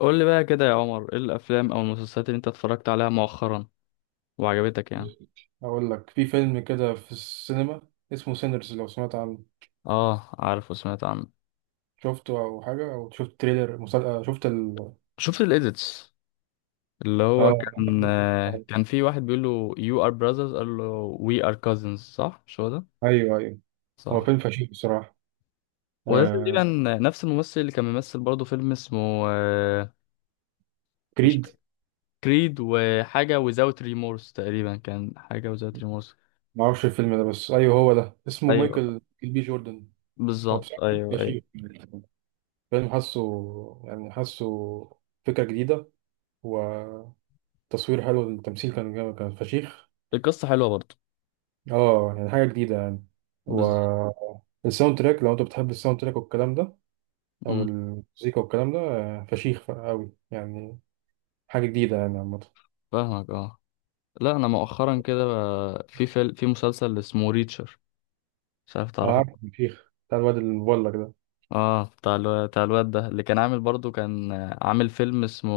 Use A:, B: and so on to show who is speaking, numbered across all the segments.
A: قول لي بقى كده يا عمر، ايه الافلام او المسلسلات اللي انت اتفرجت عليها مؤخرا وعجبتك يعني.
B: أقول لك في فيلم كده في السينما، اسمه سينرز، لو سمعت عنه.
A: اه، عارف وسمعت عنه.
B: شفته أو حاجة؟ أو شفت تريلر مسل... آه، شفت ال.
A: شفت الايديتس. اللي هو
B: آه
A: كان كان في واحد بيقول له you are brothers، قال له we are cousins. صح، مش هو ده؟
B: أيوه أيوه. هو
A: صح.
B: فيلم فشيخ بصراحة.
A: وده
B: آه...
A: تقريبا نفس الممثل اللي كان بيمثل برضه فيلم اسمه آه، مش
B: كريد.
A: كريد، وحاجة without remorse تقريبا، كان حاجة without remorse.
B: معرفش الفيلم ده، بس أيوه هو ده، اسمه
A: ايوه،
B: مايكل بي جوردن. هو
A: بالظبط
B: بصراحة فيلم
A: ايوه ايوه.
B: فشيخ، فيلم حاسه، يعني حاسه، فكرة جديدة، وتصوير حلو، التمثيل كان جامد كان فشيخ.
A: القصة حلوة برضه.
B: اه يعني حاجة جديدة يعني. و
A: بالظبط.
B: الساوند تراك لو انت بتحب الساوند تراك والكلام ده او
A: أمم،
B: المزيكا والكلام ده، فشيخ قوي يعني. حاجة جديدة يعني عامة.
A: فاهمك اه. لا، انا مؤخرا كده بقى في فيلم، في مسلسل اسمه ريتشر، مش عارف
B: انا
A: تعرفه.
B: عارف، فشيخ، بتاع الواد المبلغ ده.
A: اه، بتاع بتاع الواد ده اللي كان عامل برضو، كان عامل فيلم اسمه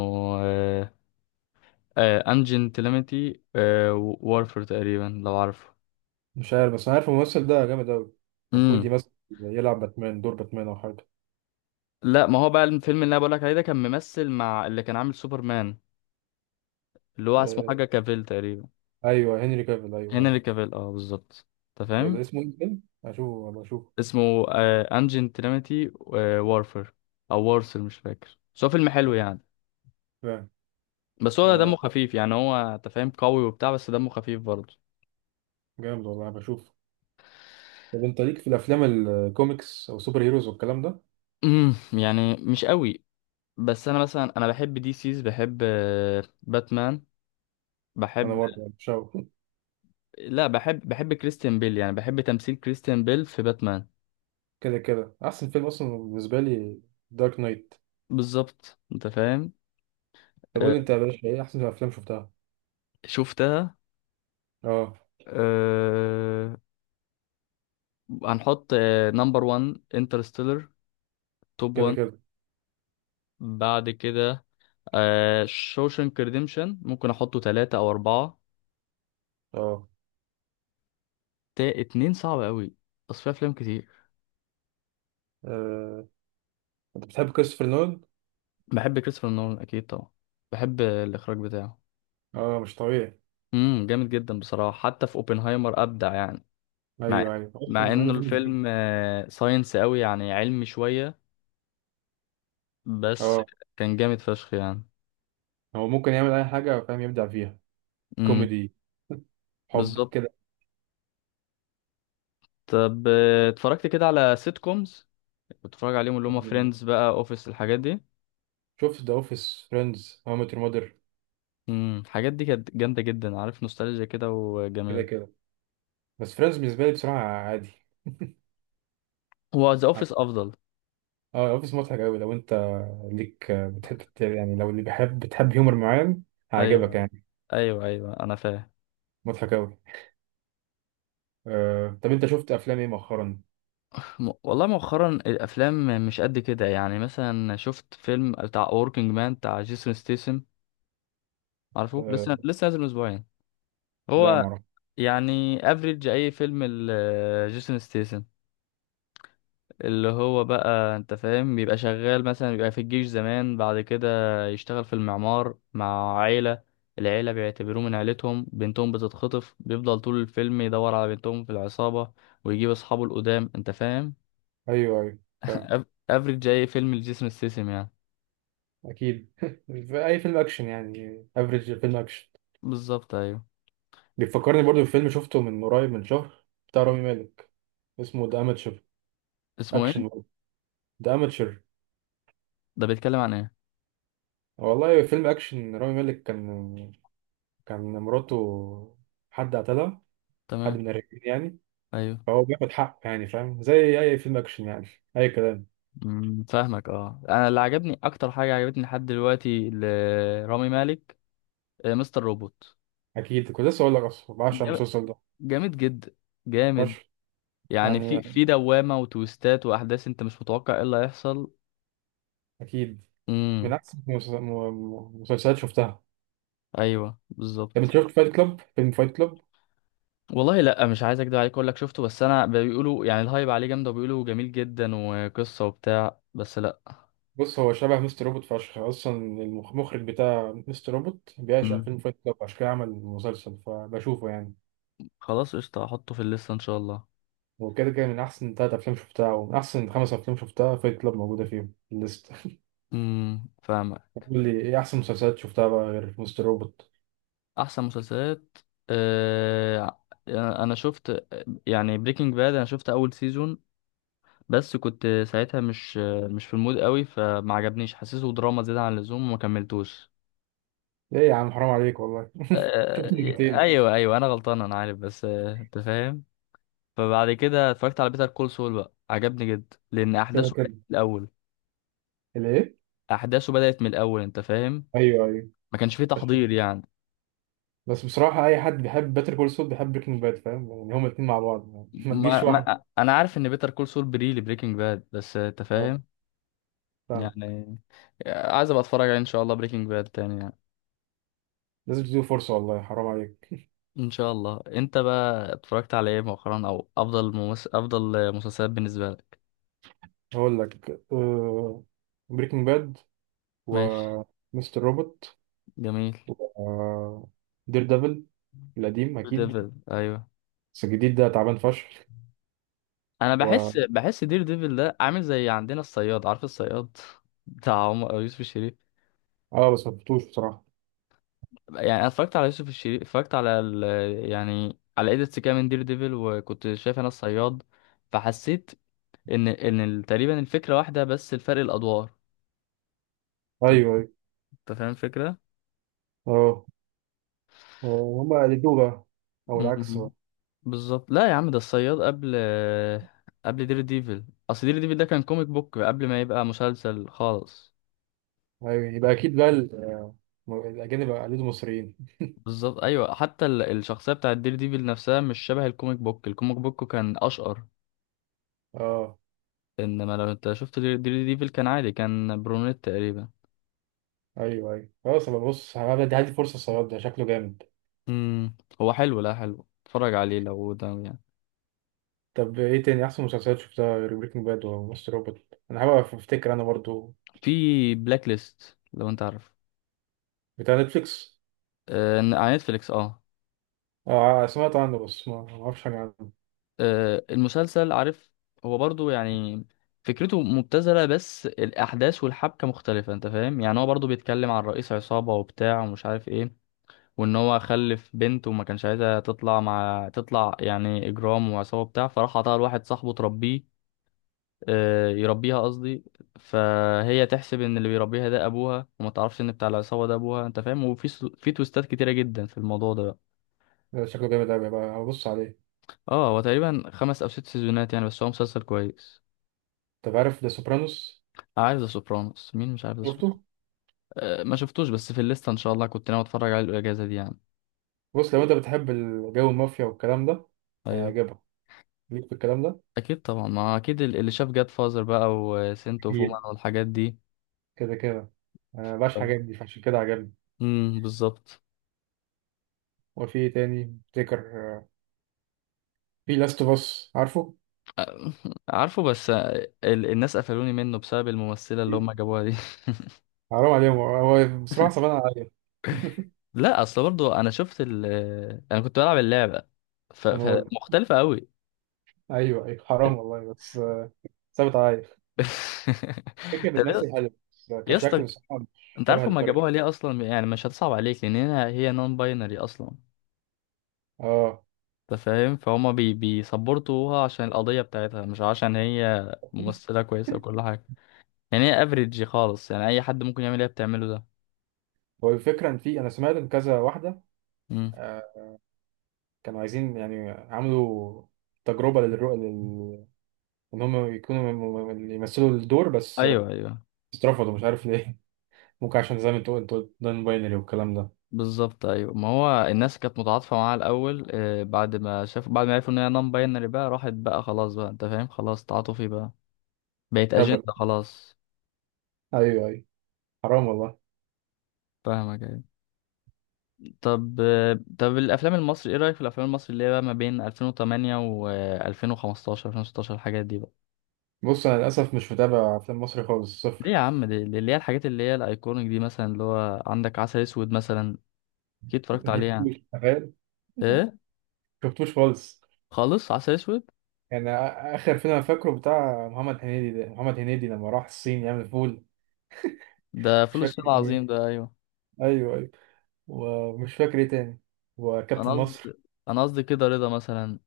A: انجن تيليمتي وارفر تقريبا، لو عارفه.
B: مش عارف، بس انا عارف الممثل ده جامد قوي.
A: امم
B: المفروض يمثل، يلعب باتمان، دور باتمان او حاجة.
A: لا، ما هو بقى الفيلم اللي انا بقولك عليه ده كان ممثل مع اللي كان عامل سوبرمان، اللي هو اسمه
B: آه،
A: حاجه كافيل تقريبا.
B: ايوه هنري كافيل، ايوه عارف.
A: هنري كافيل اه، بالظبط. انت فاهم؟
B: اسمه ايه الفيلم؟ هشوفه، أبقى اشوفه.
A: اسمه انجن تيليمتي وارفر او وارسل، مش فاكر، بس هو فيلم حلو يعني.
B: فاهم.
A: بس هو
B: آه،
A: دمه خفيف يعني، هو انت فاهم قوي وبتاع، بس دمه خفيف برضه.
B: جامد والله، بشوف. طب انت ليك في الافلام الكوميكس او سوبر هيروز والكلام ده؟
A: امم، يعني مش قوي. بس انا مثلا بحب دي سيز، بحب باتمان.
B: انا
A: بحب.
B: برضه مش.
A: لا، بحب كريستيان بيل يعني، بحب تمثيل كريستيان بيل في باتمان.
B: كده كده احسن فيلم اصلا بالنسبه لي دارك نايت.
A: بالظبط، انت فاهم.
B: طب قول
A: آه،
B: لي انت يا باشا، ايه احسن افلام شفتها؟
A: شفتها.
B: اه.
A: أه... هنحط نمبر 1 انترستيلر، توب
B: كده
A: 1.
B: كده.
A: بعد كده شوشنك ريديمشن، ممكن احطه ثلاثة او اربعة.
B: اه.
A: تا اتنين صعب قوي، بس في افلام كتير.
B: آه، انت بتحب كريستوفر نولان؟
A: بحب كريستوفر نولان، اكيد طبعا، بحب الاخراج بتاعه.
B: اه مش طبيعي.
A: امم، جامد جدا بصراحه، حتى في اوبنهايمر ابدع يعني. مع
B: ايوه ايوه،
A: مع
B: اصلا عامل
A: انه
B: فيلم جديد.
A: الفيلم ساينس قوي يعني، علمي شويه، بس
B: اه.
A: كان جامد فشخ يعني.
B: هو ممكن يعمل اي حاجه فاهم، يبدع فيها.
A: امم،
B: كوميدي، حب
A: بالظبط.
B: كده.
A: طب اتفرجت كده على سيت كومز، كنت بتفرج عليهم، اللي هم
B: آه،
A: فريندز بقى، اوفيس، الحاجات دي.
B: شفت ذا اوفيس، فريندز، هاو ميت يور ماذر.
A: الحاجات دي كانت جامده جدا، عارف، نوستالجيا كده
B: كده
A: وجميل.
B: كده. بس فريندز بالنسبه لي بصراحه عادي.
A: هو ذا اوفيس افضل.
B: اه اوفيس مضحك قوي لو انت ليك، بتحب يعني، لو اللي بيحب، بتحب هيومر معين، هيعجبك
A: ايوه،
B: يعني.
A: ايوه ايوه انا فاهم.
B: مضحك قوي. طب انت شفت افلام ايه مؤخرا؟
A: والله مؤخرا الافلام مش قد كده يعني. مثلا شفت فيلم بتاع وركينج مان بتاع جيسون ستيسن، عارفه؟
B: آه،
A: لسه نازل من اسبوعين.
B: لا
A: هو
B: ما اعرف.
A: يعني افريج اي فيلم جيسون ستيسن، اللي هو بقى انت فاهم، بيبقى شغال مثلا، بيبقى في الجيش زمان، بعد كده يشتغل في المعمار مع عيلة. العيلة بيعتبروه من عيلتهم، بنتهم بتتخطف، بيفضل طول الفيلم يدور على بنتهم في العصابة، ويجيب اصحابه القدام، انت فاهم.
B: ايوه ايوه فاهم.
A: افريج اي فيلم لجيسون ستيسن يعني.
B: اكيد. في اي فيلم اكشن يعني، افريج فيلم اكشن.
A: بالظبط، ايوه.
B: بيفكرني برضو بفيلم شفته من قريب، من شهر، بتاع رامي مالك، اسمه ذا اماتشر.
A: اسمه ايه؟
B: اكشن برضه، ذا اماتشر.
A: ده بيتكلم عن ايه؟
B: والله فيلم اكشن، رامي مالك كان مراته حد قتلها، حد
A: تمام.
B: من الرجالين يعني.
A: ايوه.
B: فهو بياخد حقه يعني، فاهم زي اي فيلم اكشن يعني، اي كلام.
A: أمم، فاهمك اه. انا اللي عجبني اكتر، حاجه عجبتني لحد دلوقتي لرامي مالك مستر روبوت.
B: اكيد، كنت لسه اقول لك، اصلا بعشق
A: جام-
B: المسلسل ده،
A: جامد جدا، جامد.
B: فشخ
A: يعني
B: يعني.
A: في دوامه وتويستات واحداث انت مش متوقع ايه اللي هيحصل.
B: اكيد من
A: امم.
B: أحسن مسلسلات شفتها.
A: ايوه،
B: طب أنت
A: بالظبط.
B: شفت فايت كلاب، فيلم فايت كلاب؟
A: والله لا، مش عايز اكدب عليك اقول لك شفته، بس انا بيقولوا يعني الهايب عليه جامد وبيقولوا جميل جدا وقصه وبتاع، بس لا.
B: بص، هو شبه مستر روبوت فشخ، أصلا المخرج بتاع مستر روبوت بيعشق
A: امم،
B: فيلم فايت كلاب، عشان كده عمل مسلسل، فبشوفه يعني.
A: خلاص قشطه، هحطه في الليسته ان شاء الله.
B: وكده كده من أحسن تلات أفلام شفتها، ومن أحسن خمس أفلام شفتها، فايت كلاب موجودة فيهم في الليستة.
A: امم، فاهمك.
B: قول لي إيه أحسن مسلسلات شفتها بقى غير مستر روبوت؟
A: احسن مسلسلات، آه، انا شفت يعني بريكنج باد، انا شفت اول سيزون، بس كنت ساعتها مش في المود قوي، فما عجبنيش، حسيته دراما زيادة عن اللزوم وما كملتوش.
B: إيه يا عم، حرام عليك والله، شفت
A: آه،
B: مرتين.
A: ايوه ايوه، انا غلطان انا عارف، بس انت فاهم. فبعد كده اتفرجت على بيتر كول سول بقى، عجبني جدا لان
B: كده
A: احداثه بدأت
B: كده.
A: من الاول.
B: الإيه؟
A: احداثه بدأت من الاول، انت فاهم،
B: أيوه أيوه.
A: ما كانش فيه تحضير يعني.
B: بس بصراحة أي حد بيحب باتر كول سول بيحب بريكنج باد، فاهم يعني، هما الاتنين مع بعض يعني. ما تجيش
A: ما
B: واحدة.
A: انا عارف ان بيتر كول سول بري لبريكنج باد، بس انت
B: اه
A: فاهم
B: فاهم.
A: يعني، عايز ابقى اتفرج عليه ان شاء الله بريكنج باد تاني يعني.
B: لازم تديله فرصة، والله حرام عليك.
A: ان شاء الله. انت بقى اتفرجت على ايه مؤخرا، او افضل افضل مسلسلات بالنسبه لك؟
B: هقول لك: بريكنج باد،
A: ماشي،
B: ومستر روبوت.
A: جميل.
B: آه، دير ديفل، القديم
A: دير
B: أكيد.
A: ديفل، ايوه.
B: بس الجديد ده تعبان فشخ.
A: انا
B: و
A: بحس، بحس دير ديفل ده عامل زي عندنا الصياد. عارف الصياد؟ بتاع عمر يوسف الشريف.
B: اه بس مفتوش بصراحة.
A: يعني انا اتفرجت على يوسف الشريف، اتفرجت على ال... يعني على ايديتس كده من دير ديفل، وكنت شايف انا الصياد، فحسيت ان تقريبا الفكره واحده، بس الفرق الادوار.
B: أيوه
A: انت
B: أيوه.
A: فاهم الفكره.
B: اه. هما قلدوه بقى، أو العكس بقى.
A: بالظبط. لا يا عم، ده الصياد قبل دير ديفل. اصل دير ديفل ده كان كوميك بوك قبل ما يبقى مسلسل خالص.
B: أيوه، يبقى أكيد بقى الأجانب قلدوا المصريين.
A: بالظبط ايوه، حتى الشخصيه بتاعت دير ديفل نفسها مش شبه الكوميك بوك. الكوميك بوك كان اشقر،
B: اه.
A: انما لو انت شفت دير ديفل كان عادي، كان برونيت تقريبا.
B: أيوه أيوه خلاص، أبقى بص، هدي هدي فرصة، الصياد ده شكله جامد.
A: امم، هو حلو، لا حلو، اتفرج عليه لو ده يعني.
B: طب إيه تاني أحسن مسلسلات شفتها غير بريكنج باد ومستر روبوت؟ أنا حابب أفتكر أنا برضو.
A: في بلاك ليست، لو انت عارف،
B: بتاع نتفليكس؟
A: آه، على نتفليكس اه.
B: اه سمعت عنه، بس ما ما اعرفش حاجه عنه.
A: المسلسل، عارف، هو برضو يعني فكرته مبتذلة، بس الأحداث والحبكة مختلفة، أنت فاهم يعني. هو برضو بيتكلم عن رئيس عصابة وبتاع ومش عارف إيه، وإن هو خلف بنت وما كانش عايزها تطلع مع تطلع يعني إجرام وعصابة بتاع، فراح عطاها لواحد صاحبه تربيه، آه، يربيها قصدي. فهي تحسب إن اللي بيربيها ده أبوها، وما تعرفش إن بتاع العصابة ده أبوها، أنت فاهم. وفي في تويستات كتيرة جدا في الموضوع ده بقى.
B: ده شكله جامد قوي بقى، هبص عليه.
A: اه، هو تقريبا 5 أو 6 سيزونات يعني، بس هو مسلسل كويس.
B: طب عارف ذا سوبرانوس؟
A: عارف ذا سوبرانوس؟ مين مش عارف ذا
B: شفته.
A: سوبرانوس؟ أه، ما شفتوش، بس في الليسته ان شاء الله، كنت ناوي اتفرج عليه الاجازه دي يعني.
B: بص لو انت بتحب الجو المافيا والكلام ده،
A: ايوه.
B: هيعجبك، ليك في الكلام ده.
A: اكيد طبعا، ما اكيد اللي شاف جاد فازر بقى، وسنت اوف وومن،
B: أكيد.
A: والحاجات دي.
B: كده كده. انا مبقاش حاجات دي، فعشان كده عجبني.
A: امم، بالظبط.
B: وفي إيه تاني افتكر؟ آه، في لاست اوف اس، عارفه.
A: آه، عارفه، بس آه، الناس قفلوني منه بسبب الممثله اللي هم جابوها دي.
B: حرام عليهم، هو هو بصراحه صعبان عليا.
A: لا، اصل برضو انا شفت ال، انا كنت بلعب اللعبه، ف...
B: انا برضه.
A: فمختلفه قوي.
B: ايوه ايوه، حرام والله، بس. ثابت عليا. فكره
A: طب يا
B: بتمثل حلو، بس
A: يا
B: كشكل
A: اسطى،
B: بصراحه مش
A: انت
B: شبه
A: عارف هما
B: الكاركتر.
A: جابوها ليه اصلا؟ يعني مش هتصعب عليك، لان هنا هي نون باينري اصلا.
B: اه،
A: انت فاهم، فهما بيسبورتوها عشان القضية بتاعتها، مش عشان هي ممثلة كويسة وكل حاجة. يعني هي افريج خالص يعني، اي حد ممكن يعمل اللي هي بتعمله ده.
B: هو الفكرة إن في، أنا سمعت إن كذا واحدة
A: مم.
B: آه، كانوا عايزين، يعني عملوا تجربة للرؤى إن هم يكونوا يمثلوا الدور، بس
A: ايوه ايوه،
B: اترفضوا مش عارف ليه. ممكن عشان زي ما أنت قلت نون باينري والكلام ده.
A: بالظبط ايوه. ما هو الناس كانت متعاطفة معاها الاول، آه، بعد ما شافوا، بعد ما عرفوا ان هي نون باينري، بقى راحت بقى، خلاص بقى انت فاهم، خلاص تعاطفي بقى، بقت
B: هبل.
A: اجندة خلاص.
B: أيوه أيوه، حرام والله.
A: فاهمك ايوه. طب طب الافلام المصري، ايه رأيك في الافلام المصري اللي هي بقى ما بين 2008 و 2015 2016 الحاجات دي بقى؟
B: بص أنا للأسف مش متابع أفلام مصري خالص،
A: ليه
B: صفر.
A: يا عم، دي اللي هي الحاجات اللي هي الايكونيك دي، مثلا اللي هو عندك عسل اسود مثلا، اكيد اتفرجت عليه يعني.
B: شفتوش تخيل.
A: ايه
B: شفتوش خالص.
A: خالص؟ عسل اسود،
B: يعني آخر فيلم أنا فاكره بتاع محمد هنيدي ده، محمد هنيدي لما راح الصين يعمل فول.
A: ده
B: مش
A: فول الصين
B: فاكر
A: العظيم
B: إيه.
A: ده، ايوه.
B: أيوه أيوه. ومش فاكر إيه تاني.
A: انا
B: وكابتن
A: قصدي
B: مصر.
A: انا قصدي كده رضا مثلا،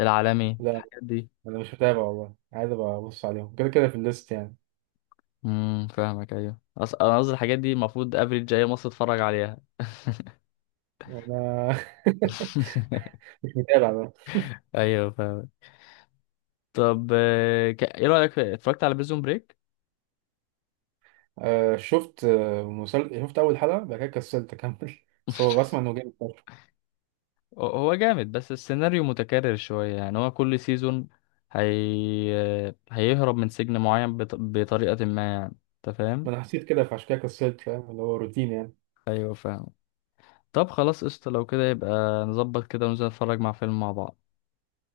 A: العالمي،
B: لا.
A: الحاجات دي.
B: انا مش متابع والله، عايز ابقى ابص عليهم كده كده في الليست يعني.
A: امم، فاهمك ايوه. انا قصدي الحاجات دي المفروض افريج جاي مصر اتفرج عليها.
B: وانا مش متابع بقى.
A: ايوه فاهم. طب ايه رايك اتفرجت على بريزون بريك؟
B: آه شفت، آه شفت اول حلقه بعد كده كسلت اكمل. بس هو بسمع انه جامد فشخ.
A: هو جامد، بس السيناريو متكرر شوية يعني. هو كل سيزون هي... هيهرب من سجن معين بطريقة ما يعني. انت فاهم؟
B: ما انا حسيت كده، فعشان كده كسلت، فاهم اللي هو روتين يعني.
A: ايوه فاهم. طب خلاص قشطة، لو كده يبقى نظبط كده وننزل نتفرج مع فيلم مع بعض.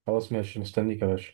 B: خلاص ماشي، مستنيك يا باشا.